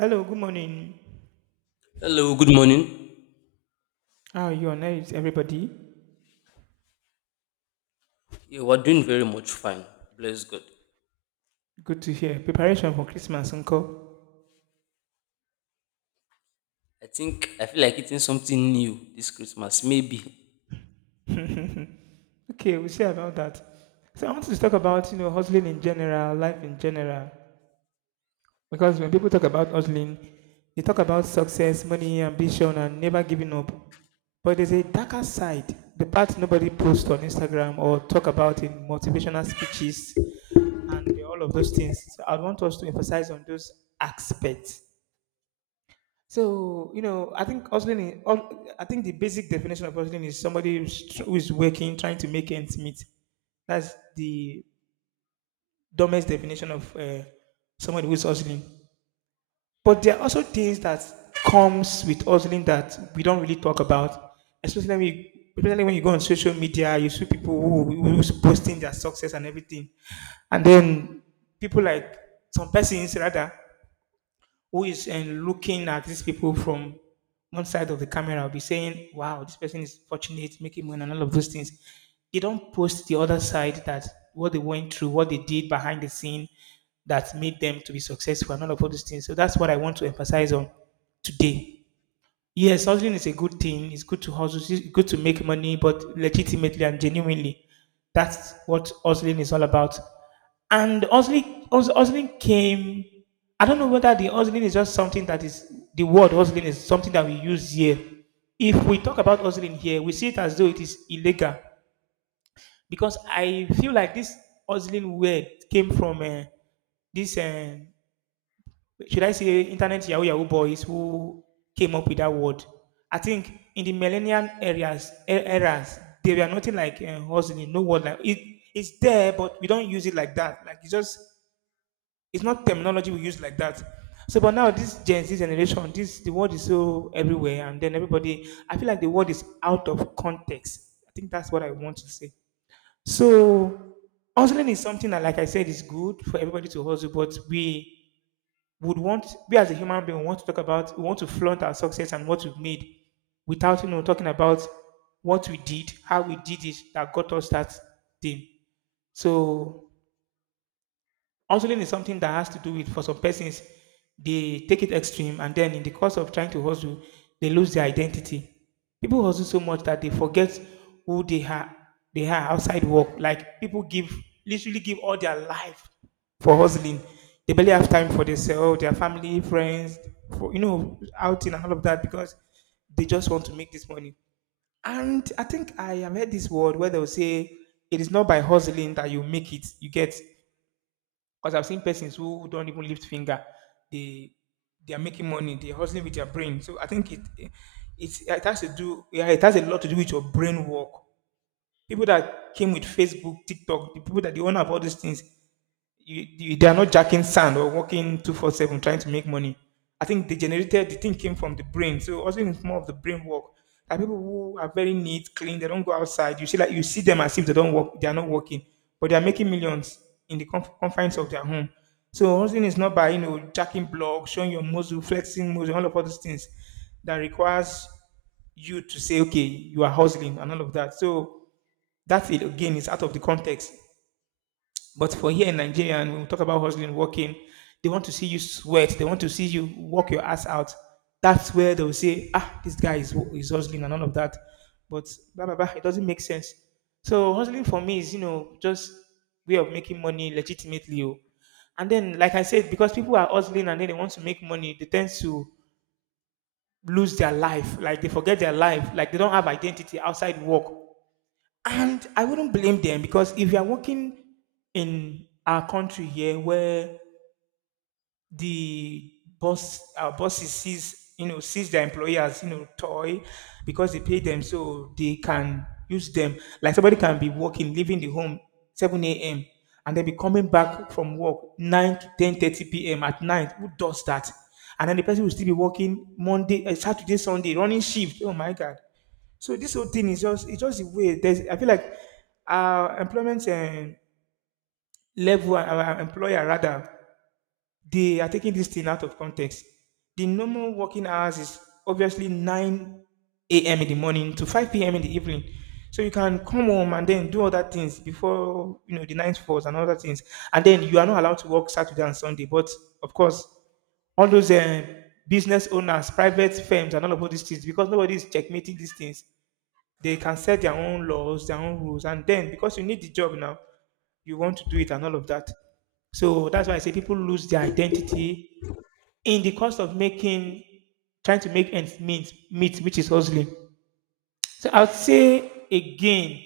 Hello, good morning. Hello, good morning. How are you and how is everybody? Yeah, we're doing very much fine. Bless God. Good to hear. Preparation for Christmas, uncle. I think I feel like eating something new this Christmas, maybe. Okay, we'll see about that. So I wanted to talk about, you know, hustling in general, life in general. Because when people talk about hustling, they talk about success, money, ambition, and never giving up. But there's a darker side, the part nobody posts on Instagram or talk about in motivational speeches and all of those things. So I want us to emphasize on those aspects. So you know, I think hustling I think the basic definition of hustling is somebody who's working, trying to make ends meet. That's the dumbest definition of somebody who's hustling. But there are also things that comes with hustling that we don't really talk about, especially when you, especially when you go on social media, you see people who's posting their success and everything, and then people like, some persons rather, who is looking at these people from one side of the camera will be saying, wow, this person is fortunate, making money, and all of those things. They don't post the other side, that what they went through, what they did behind the scene that made them to be successful, and all of all those things. So that's what I want to emphasize on today. Yes, hustling is a good thing. It's good to hustle. It's good to make money, but legitimately and genuinely, that's what hustling is all about. And hustling came. I don't know whether the hustling is just something that is, the word hustling is something that we use here. If we talk about hustling here, we see it as though it is illegal, because I feel like this hustling word came from this. Should I say internet Yahoo Yahoo boys who came up with that word. I think in the millennial eras, they were nothing like hustling, no word like it. It's there, but we don't use it like that. Like it's just, it's not terminology we use like that. So, but now this Gen Z generation, this, the word is so everywhere, and then everybody. I feel like the word is out of context. I think that's what I want to say. So hustling is something that, like I said, is good for everybody to hustle, but we would want we as a human being want to talk about, we want to flaunt our success and what we've made without, you know, talking about what we did, how we did it, that got us that thing. So hustling is something that has to do with, for some persons, they take it extreme, and then in the course of trying to hustle, they lose their identity. People hustle so much that they forget who they are. They are outside work. Like people give, literally give all their life for hustling. They barely have time for themselves, their family, friends, for, you know, outing and all of that, because they just want to make this money. And I think I have heard this word where they'll say it is not by hustling that you make it. You get, because I've seen persons who don't even lift finger, they they are making money, they're hustling with their brain. So I think it has to do, yeah, it has a lot to do with your brain work. People that came with Facebook, TikTok, the people that they own have all these things, you they are not jacking sand or working 24/7 trying to make money. I think they generated, the thing came from the brain. So also it's more of the brain work. There are people who are very neat, clean, they don't go outside. You see, like you see them as if they don't work, they are not working, but they are making millions in the confines of their home. So hustling is not by, you know, jacking blocks, showing your muscle, flexing muscle, all of all those things that requires you to say, okay, you are hustling and all of that. So that's it, again, it's out of the context. But for here in Nigeria, and when we talk about hustling, working, they want to see you sweat. They want to see you work your ass out. That's where they'll say, ah, this guy is hustling and all of that. But blah, blah, blah, it doesn't make sense. So hustling for me is, you know, just way of making money legitimately. Oh. And then, like I said, because people are hustling and then they want to make money, they tend to lose their life. Like they forget their life. Like they don't have identity outside work. And I wouldn't blame them, because if you are working in our country here, where the boss, our bosses sees, you know, sees their employee as, you know, toy because they pay them so they can use them. Like somebody can be working, leaving the home 7 a.m and then be coming back from work 9 to 10:30 p.m. at night. Who does that? And then the person will still be working Monday, Saturday, Sunday, running shift. Oh my God. So this whole thing is just, it's just the way, there's, I feel like our employment level, our employer rather, they are taking this thing out of context. The normal working hours is obviously 9 a.m. in the morning to 5 p.m. in the evening. So you can come home and then do other things before, you know, the night falls and other things. And then you are not allowed to work Saturday and Sunday. But of course, all those business owners, private firms, and all of all these things, because nobody is checkmating these things, they can set their own laws, their own rules. And then because you need the job now, you want to do it and all of that. So that's why I say people lose their identity in the cost of making, trying to make ends meet, which is hustling. So I would say again,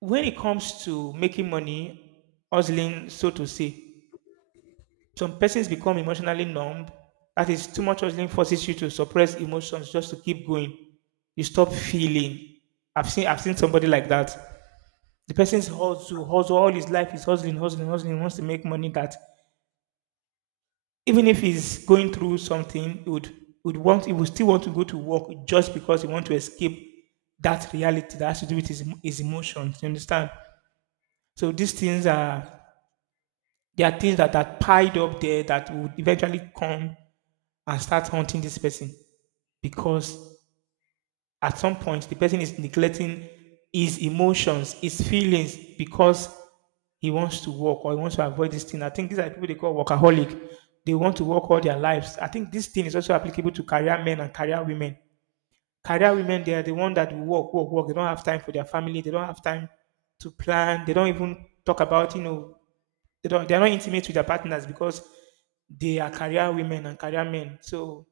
when it comes to making money, hustling so to say, some persons become emotionally numb. That is, too much hustling forces you to suppress emotions just to keep going. You stop feeling. I've seen somebody like that. The person's hustle all his life, is hustling, hustling, hustling, wants to make money that, even if he's going through something, he would want he would still want to go to work just because he want to escape that reality that has to do with his emotions. You understand? So these things are there are things that are piled up there that would eventually come and start haunting this person, because at some point the person is neglecting his emotions, his feelings, because he wants to work or he wants to avoid this thing. I think these are people they call workaholic. They want to work all their lives. I think this thing is also applicable to career men and career women. Career women, they are the one that will work, work, work. They don't have time for their family. They don't have time to plan. They don't even talk about, you know, they don't, they're not intimate with their partners because they are career women and career men. So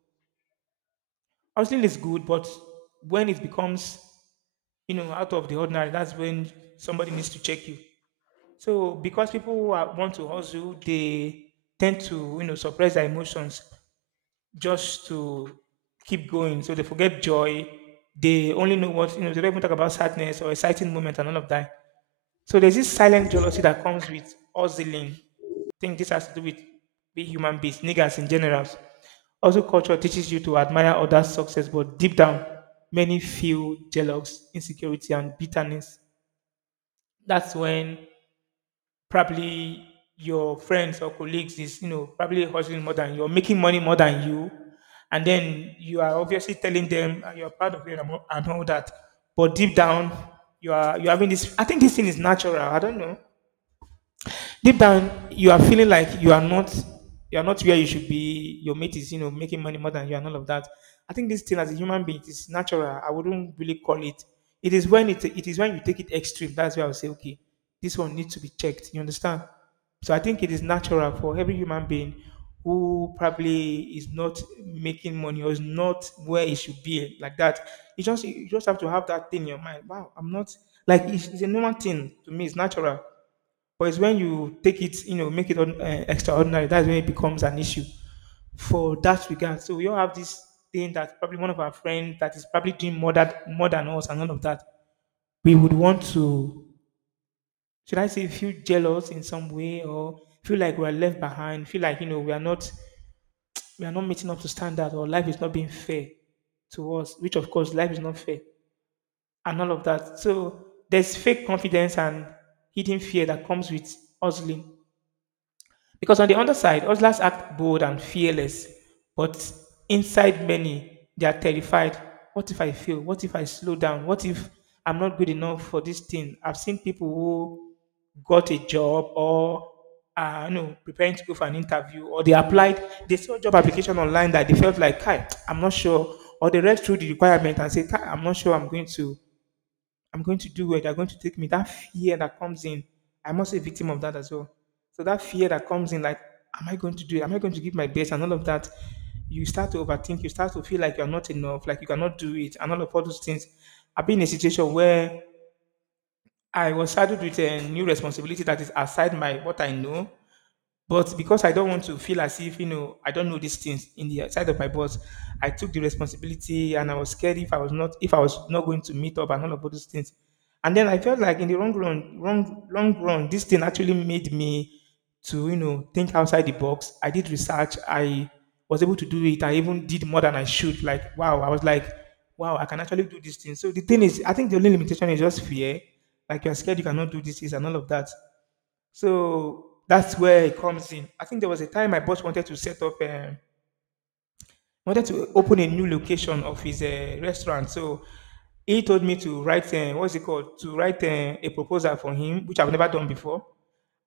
counseling is good, but when it becomes, you know, out of the ordinary, that's when somebody needs to check you. So because people who are, want to hustle, they tend to, you know, suppress their emotions just to keep going. So they forget joy. They only know what, you know, they don't even talk about sadness or exciting moments and all of that. So there's this silent jealousy that comes with hustling. I think this has to do with being human beings, niggas in general. Also, culture teaches you to admire others' success, but deep down, many feel jealous, insecurity, and bitterness. That's when probably your friends or colleagues is, you know, probably hustling more than you're making money more than you, and then you are obviously telling them you're proud of them and all that, but deep down you are, you're having this, I think this thing is natural, I don't know. Deep down, you are feeling like you are not where you should be. Your mate is, you know, making money more than you and all of that. I think this thing, as a human being, it is natural. I wouldn't really call it. It is when you take it extreme. That's where I would say, okay, this one needs to be checked. You understand? So I think it is natural for every human being who probably is not making money or is not where it should be like that. You just have to have that thing in your mind. Wow, I'm not like it's a normal thing to me. It's natural. But it's when you take it, you know, make it extraordinary. That's when it becomes an issue for that regard. So we all have this thing that probably one of our friends that is probably doing more than us and all of that. We would want to, should I say, feel jealous in some way or feel like we are left behind, feel like you know we are not meeting up to standard or life is not being fair to us, which of course life is not fair and all of that. So there's fake confidence and hidden fear that comes with hustling. Because on the underside, hustlers act bold and fearless, but inside many, they are terrified. What if I fail? What if I slow down? What if I'm not good enough for this thing? I've seen people who got a job or no, preparing to go for an interview, or they applied, they saw job application online that they felt like, Kai, I'm not sure, or they read through the requirement and said, Kai, I'm not sure I'm going to do it. They're going to take me. That fear that comes in, I'm also a victim of that as well. So that fear that comes in, like, am I going to do it? Am I going to give my best? And all of that, you start to overthink. You start to feel like you're not enough, like you cannot do it, and all of all those things. I've been in a situation where I was saddled with a new responsibility that is outside my what I know. But because I don't want to feel as if, you know, I don't know these things in the side of my boss, I took the responsibility and I was scared if I was not going to meet up and all of those things. And then I felt like in the long run, wrong long run, this thing actually made me to, you know, think outside the box. I did research, I was able to do it. I even did more than I should. Like, wow, I was like, wow, I can actually do this thing. So the thing is, I think the only limitation is just fear. Like you're scared you cannot do this, this and all of that. So that's where it comes in. I think there was a time my boss wanted to set up, wanted to open a new location of his restaurant. So he told me to write, what's it called, to write a proposal for him, which I've never done before.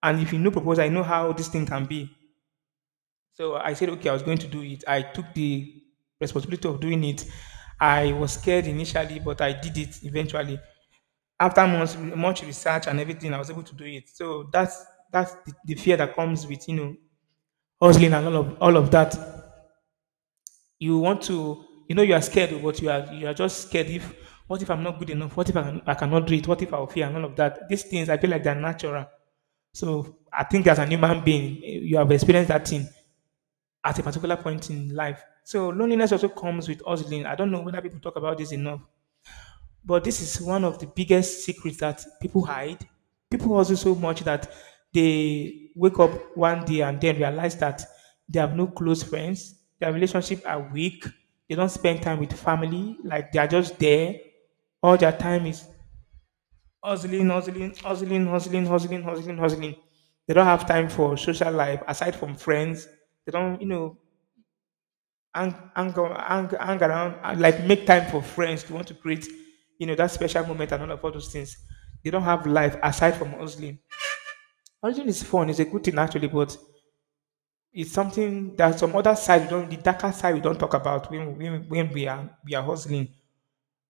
And if you know proposal, I know how this thing can be. So I said, okay, I was going to do it. I took the responsibility of doing it. I was scared initially, but I did it eventually. After months, much research and everything, I was able to do it. So that's the fear that comes with you know hustling and all of that. You want to, you know, you are scared, but you are just scared. If what if I'm not good enough? What if I cannot do it? What if I'll fail and all of that? These things I feel like they're natural. So I think as an human being, eh, you have experienced that thing at a particular point in life. So loneliness also comes with hustling. I don't know whether people talk about this enough. But this is one of the biggest secrets that people hide. People hustle so much that they wake up one day and then realize that they have no close friends, their relationships are weak, they don't spend time with family, like they are just there. All their time is hustling, hustling, hustling, hustling, hustling, hustling, hustling. They don't have time for social life aside from friends. They don't, you know, hang, hang, on, hang, hang around, and, like make time for friends to want to create, you know, that special moment and all of all those things. They don't have life aside from hustling. Hustling is fun, it's a good thing actually, but it's something that some other side, we don't, the darker side we don't talk about when we are hustling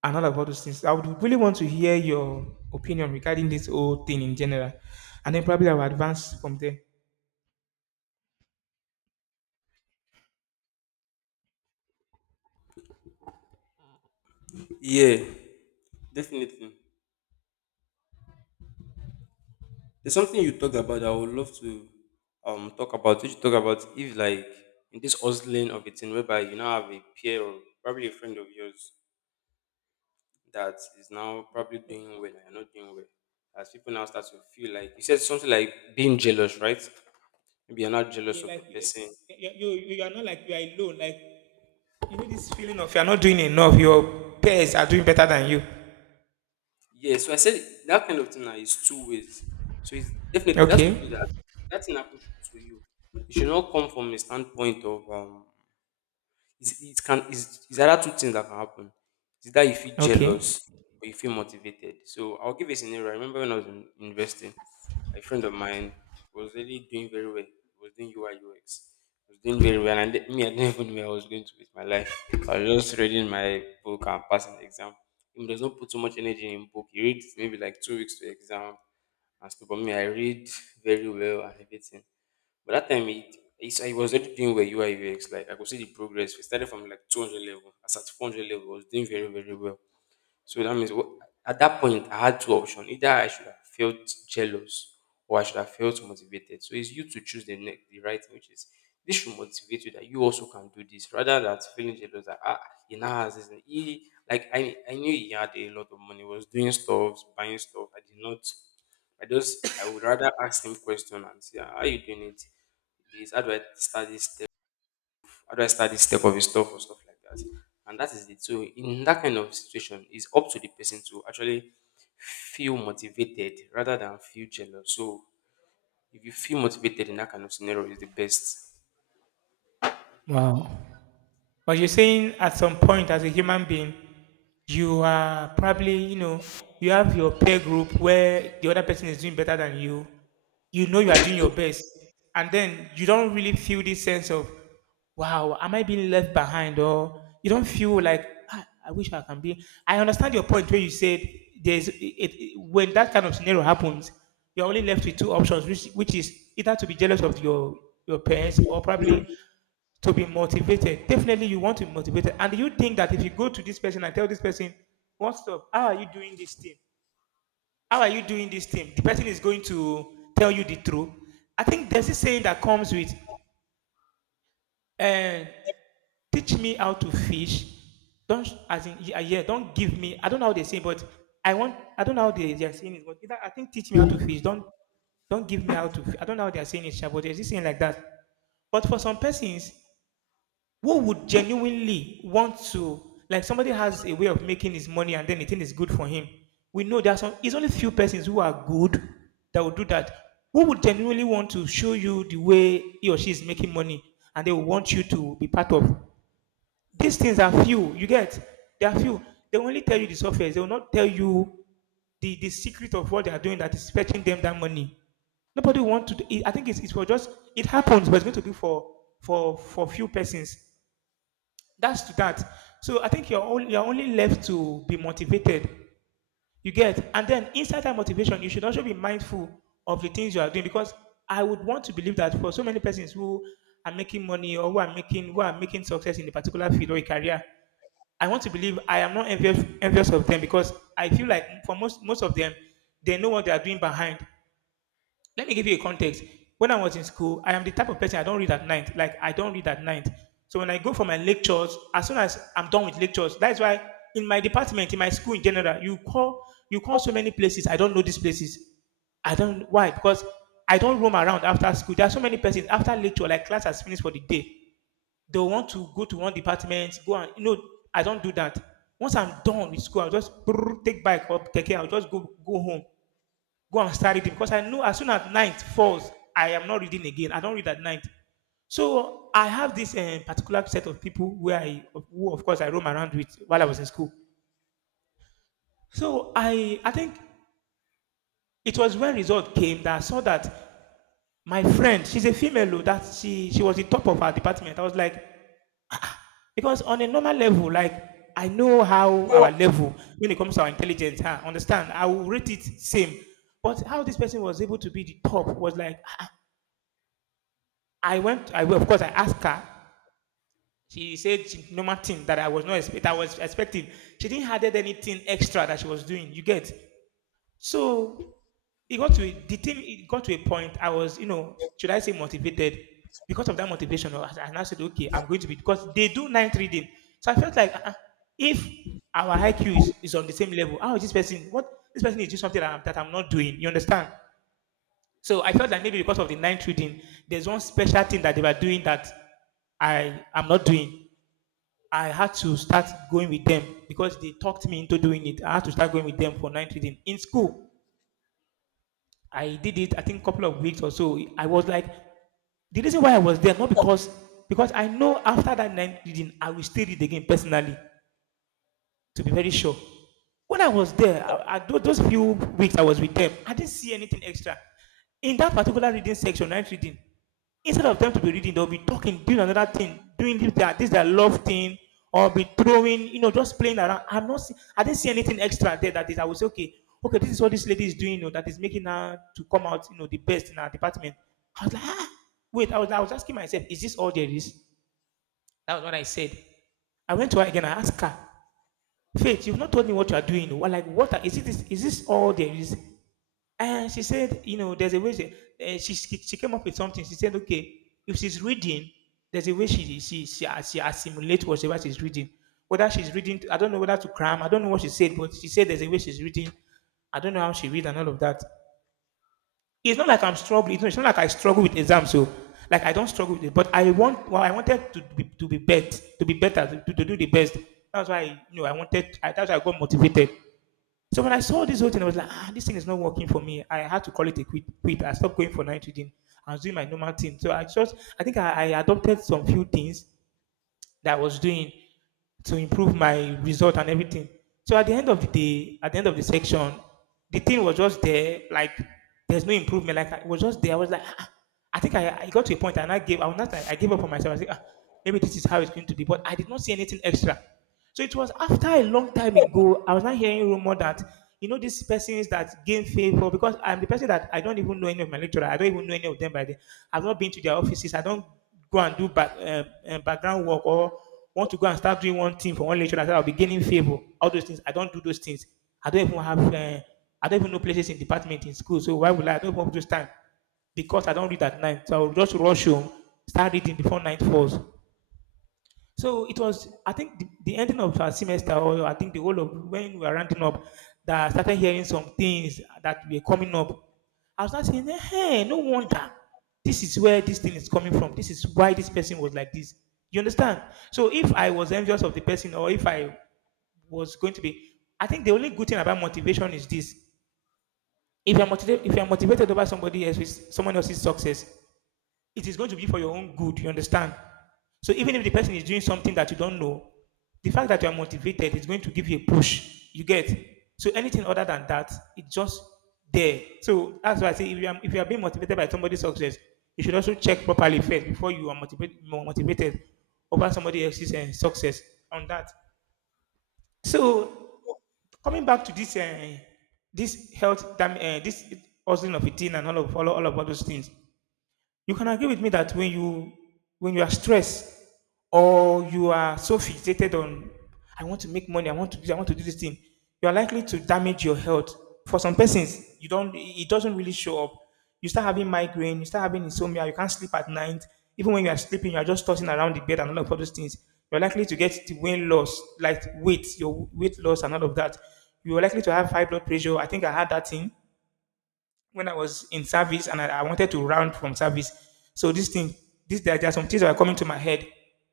and all of all those things. I would really want to hear your opinion regarding this whole thing in general. And then probably I will advance from there. Yeah, definitely. There's something you talked about that I would love to talk about. Which you talk about if like in this hustling of a thing whereby you now have a peer or probably a friend of yours that is now probably doing well and you're not doing well. As people now start to feel like you said something like being jealous, right? Maybe you're not jealous Yeah, of the like person. you, you you are not like you are alone. Like you know this feeling of you're not doing enough, your peers are doing better than you. Yeah, so I said that kind of thing now is two ways. So it's definitely it has to Okay. be that that thing happens to you. It should not come from a standpoint of it's, it can it's either two things that can happen. It's either you feel Okay. jealous or you feel motivated. So I'll give a scenario. I remember when I was in investing, a friend of mine was really doing very well. He was doing UI. He was doing very well. And me, I didn't even know where I was going to with my life. I was just reading my book and passing the exam. He does not put too much energy in book. He reads maybe like 2 weeks to exam and stuff. But me, I read very well and everything. But that time I was already doing well UI UX. Like I could see the progress. We started from like 200 level. As at 400 level, I was doing very very well. So that means at that point, I had two options. Either I should have felt jealous or I should have felt motivated. So it's you to choose the right thing, which is this should motivate you that you also can do this rather than feeling jealous that he now has this. And he, like I knew he had a lot of money, was doing stuff, buying stuff. I did not, I just, I would rather ask him question and say, "Ah, how you doing it? This, how do I start this step of his stuff or stuff like that?" And that is it. So in that kind of situation, it's up to the person to actually feel motivated rather than feel jealous. So if you feel motivated in that kind of scenario, is the best. Wow. But you're saying at some point as a human being, you are probably, you know, you have your peer group where the other person is doing better than you. You know you are doing your best. And then you don't really feel this sense of, wow, am I being left behind? Or you don't feel like, ah, I wish I can be. I understand your point where you said when that kind of scenario happens, you're only left with two options, which is either to be jealous of your peers or probably to be motivated. Definitely, you want to be motivated. And you think that if you go to this person and tell this person, what's up? How are you doing this thing? How are you doing this thing? The person is going to tell you the truth. I think there's a saying that comes with, uh, teach me how to fish. Don't, as in, yeah, yeah, don't give me, I don't know how they say, but I want, I don't know how they are saying it, but either, I think teach me how to fish. Don't give me how to, fi-" I don't know how they are saying it, sha, but there's this saying like that. But for some persons, who would genuinely want to, like somebody has a way of making his money and then the thing is good for him. We know there's some, it's only few persons who are good that will do that, who would genuinely want to show you the way he or she is making money and they will want you to be part of. These things are few, you get, they are few. They will only tell you the software, they will not tell you the secret of what they are doing that is fetching them that money. Nobody wants to. I think it's for just, it happens but it's going to be for for few persons that's to that. So I think you're only left to be motivated. You get, and then inside that motivation, you should also be mindful of the things you are doing because I would want to believe that for so many persons who are making money or who are making success in a particular field or a career, I want to believe I am not envious, envious of them because I feel like for most of them, they know what they are doing behind. Let me give you a context. When I was in school, I am the type of person I don't read at night. Like I don't read at night. So when I go for my lectures, as soon as I'm done with lectures, that's why in my department, in my school in general, you call so many places. I don't know these places. I don't why because I don't roam around after school. There are so many persons after lecture, like class has finished for the day. They want to go to one department, go and you know. I don't do that. Once I'm done with school, I'll just brrr, take bike or take care. I'll just go home. Go and start reading because I know as soon as night falls, I am not reading again. I don't read at night. So I have this eh, particular set of people where I, who of course I roam around with while I was in school. So I think it was when result came that I saw that my friend, she's a female, oh, that she was the top of her department. I was like, because on a normal level, like I know how our level when it comes to our intelligence, huh? Understand? I will rate it same. But how this person was able to be the top was like I went, I of course, I asked her. She said normal thing that I was expecting. She didn't added anything extra that she was doing. You get so it got to a- the thing. It got to a point. I was, you know, should I say motivated because of that motivation? I now said, okay, I'm going to be because they do night reading. So I felt like if our IQ is on the same level, how is this person? What This person is doing something that that I'm not doing. You understand? So I felt like maybe because of the ninth reading, there's one special thing that they were doing that I am not doing. I had to start going with them because they talked me into doing it. I had to start going with them for ninth reading. In school, I did it, I think, a couple of weeks or so. I was like, the reason why I was there, not because because I know after that ninth reading, I will still read again personally, to be very sure. When I was there, those few weeks I was with them, I didn't see anything extra. In that particular reading section, night reading, instead of them to be reading, they'll be talking, doing another thing, doing this, that love thing, or be throwing, you know, just playing around. I'm not, see, I didn't see anything extra there that is, I would say, okay, this is what this lady is doing, you know, that is making her to come out, you know, the best in her department. I was like, ah, wait, I was asking myself, is this all there is? That was what I said. I went to her again, I asked her, Faith, you've not told me what you are doing. Well, like, is it this, is this all there is? And she said, you know, there's a way. She came up with something. She said, okay, if she's reading, there's a way she assimilates whatever she's reading. Whether she's reading, I don't know whether to cram. I don't know what she said, but she said there's a way she's reading. I don't know how she read and all of that. It's not like I'm struggling. It's not like I struggle with exams, so like I don't struggle with it. But I wanted to be to be better, to do the best. That's why you know I wanted. That's why I got motivated. So when I saw this whole thing, I was like, ah, this thing is not working for me. I had to call it a quit. Quit. I stopped going for night reading. I was doing my normal thing. So I just, I adopted some few things that I was doing to improve my result and everything. So at the end of the day, at the end of the section, the thing was just there. Like there's no improvement. Like it was just there. I was like, "Ah, ah." I got to a point and I gave. I was not, like, I gave up on myself. I said, ah, maybe this is how it's going to be. But I did not see anything extra. So it was after a long time ago. I was not hearing rumor that you know these persons that gain favor because I'm the person that I don't even know any of my lecturer. I don't even know any of them by the. I've not been to their offices. I don't go and do back, background work or want to go and start doing one thing for one lecture. I said I'll be gaining favor. All those things. I don't do those things. I don't even have. I don't even know places in department in school. So why would I? I don't even have those time because I don't read at night. So I'll just rush home, start reading before night falls. So it was, I think, the ending of our semester, or I think the whole of when we were rounding up, that I started hearing some things that were coming up. I was not saying, hey, no wonder. This is where this thing is coming from. This is why this person was like this. You understand? So if I was envious of the person, or if I was going to be, I think the only good thing about motivation is this: if you're motivated over somebody else's someone else's success, it is going to be for your own good. You understand? So even if the person is doing something that you don't know, the fact that you are motivated is going to give you a push. You get? So anything other than that, it's just there. So that's why I say if you are being motivated by somebody's success, you should also check properly first before you are motivated more motivated over somebody else's success on that. So coming back to this this hustling of a teen and all those things, you can agree with me that when you are stressed or you are so fixated on I want to make money, I want to do this, I want to do this thing, you are likely to damage your health. For some persons, you don't, it doesn't really show up. You start having migraine, you start having insomnia, you can't sleep at night. Even when you are sleeping, you are just tossing around the bed and all of those things. You're likely to get the weight loss, like your weight loss and all of that. You're likely to have high blood pressure. I think I had that thing when I was in service and I wanted to round from service. So this thing, there are some things that are coming to my head.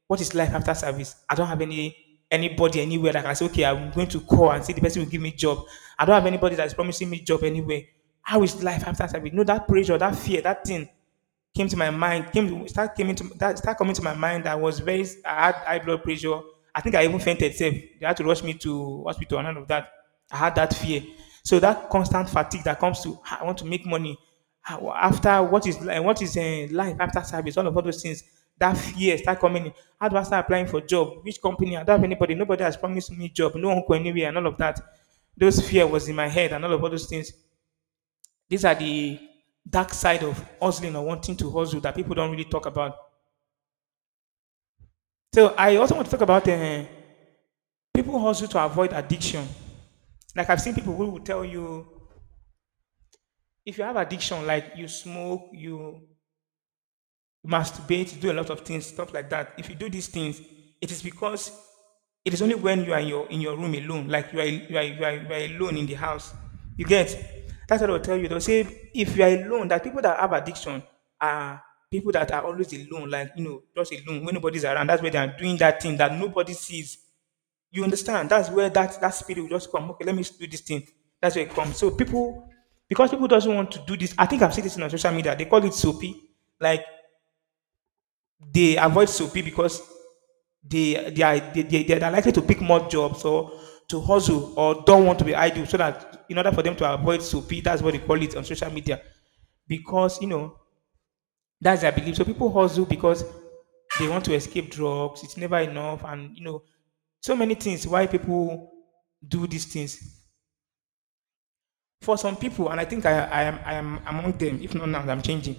What is life after service? I don't have anybody anywhere that I can say, okay, I'm going to call and see the person will give me job. I don't have anybody that is promising me job anywhere. How is life after service? No, that pressure, that fear, that thing came to my mind came to, start came into that start coming to my mind. I was very, I had high blood pressure. I think I even fainted, safe they had to rush me to hospital and all of that. I had that fear. So that constant fatigue that comes to, "Ah, I want to make money. Ah, wha- after what is li- what is eh, life after service, all of all those things, that fear start coming in. How do I start applying for job? Which company? I don't have anybody, nobody has promised me job, no uncle anywhere and all of that. Those fear was in my head and all those things. These are the dark side of hustling or wanting to hustle that people don't really talk about. So I also want to talk about people hustle to avoid addiction. Like I've seen people who will tell you if you have addiction, like you smoke, you masturbate, do a lot of things, stuff like that. If you do these things, it is because it is only when you are in your room alone, like you are alone in the house. You get that's what I will tell you. They'll say if you are alone, that people that have addiction are people that are always alone, like you know, just alone when nobody's around. That's where they are doing that thing that nobody sees. You understand? That's where that spirit will just come. Okay, let me do this thing. That's where it comes. So people, because people doesn't want to do this. I think I've seen this on social media. They call it soapy. Like they avoid soapy because they are likely to pick more jobs or to hustle or don't want to be idle so that in order for them to avoid soapy, that's what they call it on social media because you know that's their belief. So people hustle because they want to escape drugs, it's never enough, and you know so many things why people do these things. For some people, and I am among them, if not now, I'm changing.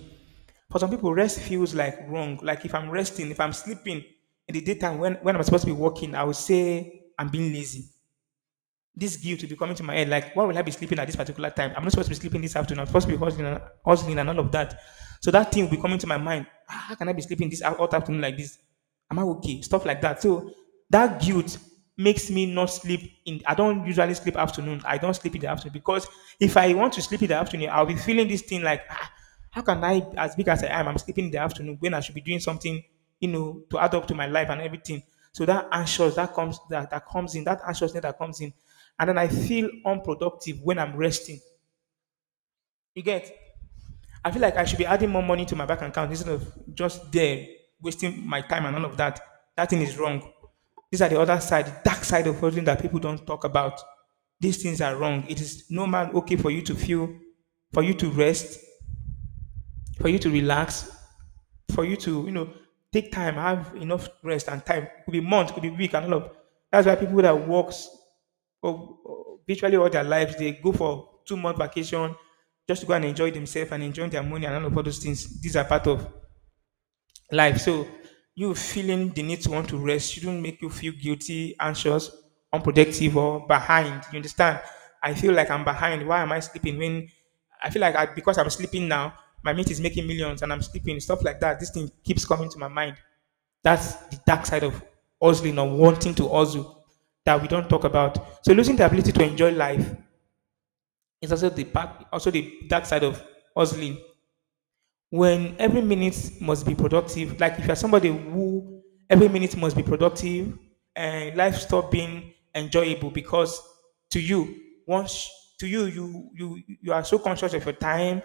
For some people, rest feels like wrong. Like if I'm resting, if I'm sleeping in the daytime when I'm supposed to be working, I would say I'm being lazy. This guilt will be coming to my head. Like, why will I be sleeping at this particular time? I'm not supposed to be sleeping this afternoon. I'm supposed to be hustling and all of that. So that thing will be coming to my mind. How can I be sleeping this out all afternoon like this? Am I okay? Stuff like that. So that guilt makes me not sleep in. I don't usually sleep afternoon. I don't sleep in the afternoon because if I want to sleep in the afternoon, I'll be feeling this thing like, how can I, as big as I am, I'm sleeping in the afternoon when I should be doing something, to add up to my life and everything. So that anxious that comes that comes in, that anxiousness that comes in, and then I feel unproductive when I'm resting. You get? I feel like I should be adding more money to my bank account instead of just there wasting my time and all of that. That thing is wrong. These are the other side, the dark side of holding that people don't talk about. These things are wrong. It is normal, okay, for you to feel, for you to rest, for you to relax, for you to, take time, have enough rest and time. Could be months, could be week, and all of. That's why people that works well, virtually all their lives, they go for 2-month vacation just to go and enjoy themselves and enjoy their money and all of all those things. These are part of life. So you feeling the need to want to rest shouldn't make you feel guilty, anxious, unproductive, or behind. You understand? I feel like I'm behind. Why am I sleeping when I feel like because I'm sleeping now, my mate is making millions and I'm sleeping, stuff like that. This thing keeps coming to my mind. That's the dark side of hustling or wanting to hustle that we don't talk about. So losing the ability to enjoy life is also the dark side of hustling when every minute must be productive. Like if you're somebody who every minute must be productive and life stop being enjoyable because to you, once you are so conscious of your time.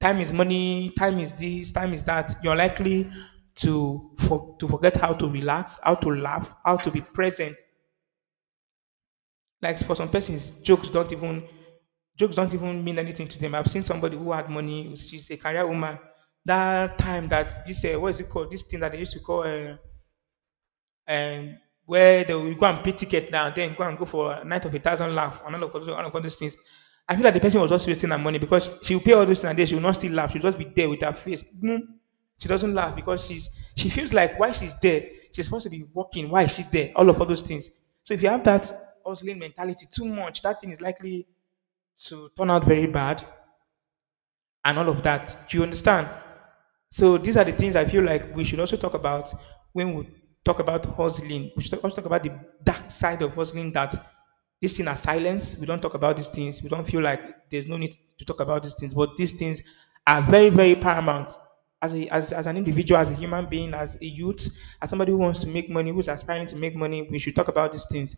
Time is money. Time is this. Time is that. You're likely to forget how to relax, how to laugh, how to be present. Like for some persons, jokes don't even mean anything to them. I've seen somebody who had money. She's a career woman. That time that this what is it called? This thing that they used to call. And where they will go and pay ticket now and then go for a night of a thousand laugh and all of those things. I feel like the person was just wasting her money because she will pay all those things and then she will not still laugh. She'll just be there with her face. Mm. She doesn't laugh because she feels like why she's there, she's supposed to be working. Why is she there? All of all those things. So if you have that hustling mentality too much, that thing is likely to turn out very bad and all of that. Do you understand? So these are the things I feel like we should also talk about when we talk about hustling. We should also talk about the dark side of hustling that these things are silenced. We don't talk about these things. We don't feel like there's no need to talk about these things. But these things are very, very paramount. As an individual, as a human being, as a youth, as somebody who wants to make money, who's aspiring to make money, we should talk about these things.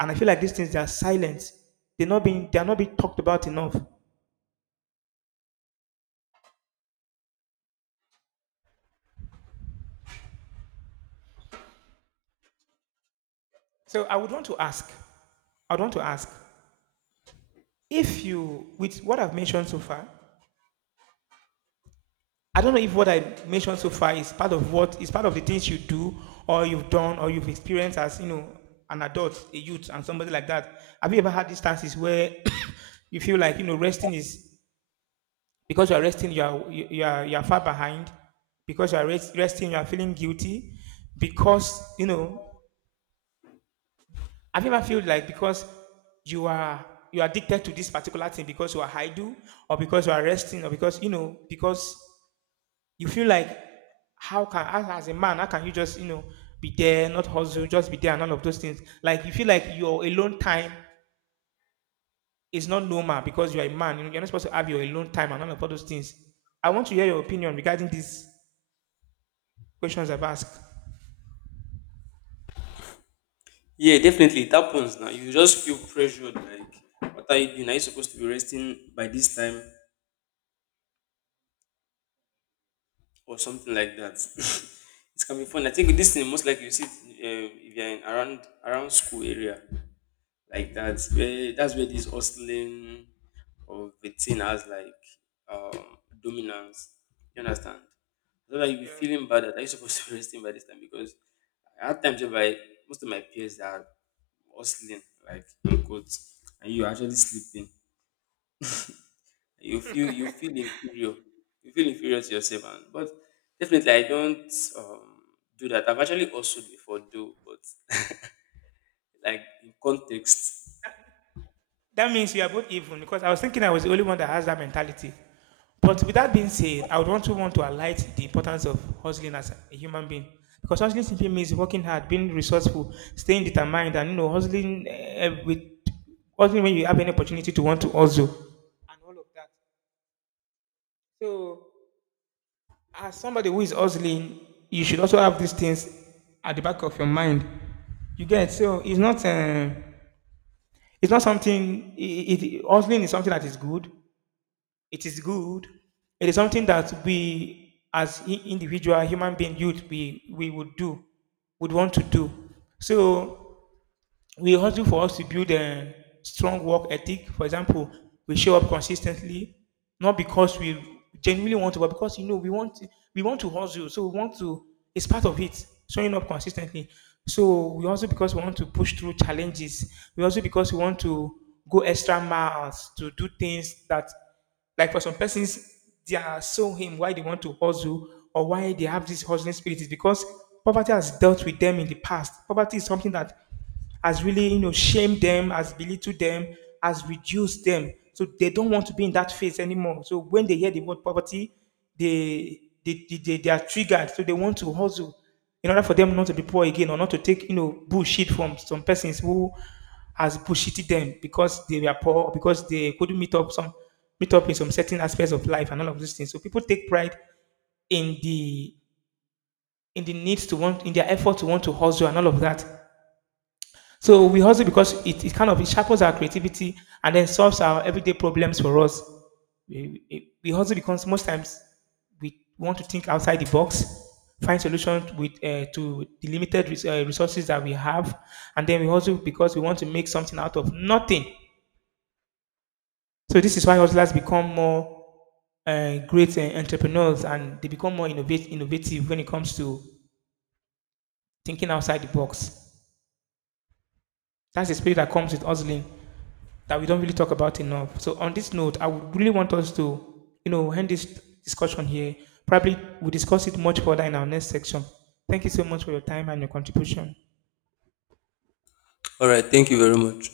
And I feel like these things they are silent. They are not being talked about enough. So I would want to ask, if you with what I've mentioned so far, I don't know if what I mentioned so far is part of what is part of the things you do or you've done or you've experienced as an adult, a youth, and somebody like that. Have you ever had instances where you feel like resting is because you are resting, you are far behind because you are resting, you are feeling guilty because you know. Have you ever felt like because you are you are addicted to this particular thing because you are idle or because you are resting or because you feel like how can as a man how can you just be there not hustle just be there and all of those things like you feel like your alone time is not normal because you're a man, you're not supposed to have your alone time and all of all those things. I want to hear your opinion regarding these questions I've asked. Yeah, definitely. It happens now. You just feel pressured, like, what are you doing? Are you supposed to be resting by this time or something like that? It can be fun. I think this thing, most likely you see it, if you're in around school area. Like that's where this hustling of the thing has like um dominance. You understand? So like you be Yeah. feeling bad that are you supposed to be resting by this time because I had times whereby most of my peers are hustling, like in quotes, and you are actually sleeping. You feel inferior. You feel inferior to yourself and but definitely I don't um do that. I've actually hustled before though, but like in context. That means we are both even because I was thinking I was the only one that has that mentality. But with that being said, I would want to highlight the importance of hustling as a human being. Because hustling simply means working hard, being resourceful, staying determined, and hustling with hustling when you have any opportunity to want to hustle, and all of that. So, as somebody who is hustling, you should also have these things at the back of your mind. You get? So it's not something. Hustling is something that is good. It is good. It is something that we, as individual human being, youth, we would do, would want to do. So we hustle for us to build a strong work ethic. For example, we show up consistently, not because we genuinely want to, but because we want to hustle. So we want to. It's part of it. Showing up consistently. So we also because we want to push through challenges. We also because we want to go extra miles to do things that, like for some persons, they are so him why they want to hustle or why they have this hustling spirit is because poverty has dealt with them in the past. Poverty is something that has really, shamed them, has belittled them, has reduced them. So they don't want to be in that phase anymore. So when they hear the word poverty, they are triggered. So they want to hustle in order for them not to be poor again or not to take, bullshit from some persons who has bullshitted them because they were poor, or because they couldn't meet up in some certain aspects of life and all of these things. So people take pride in the needs to want in their effort to want to hustle and all of that. So we hustle because it kind of it sharpens our creativity and then solves our everyday problems for us. We hustle because most times we want to think outside the box, find solutions with to the limited resources that we have, and then we hustle because we want to make something out of nothing. So this is why hustlers become more great entrepreneurs and they become more innovative when it comes to thinking outside the box. That's the spirit that comes with hustling that we don't really talk about enough. So on this note, I would really want us to end this discussion here. Probably we'll discuss it much further in our next section. Thank you so much for your time and your contribution. All right, thank you very much.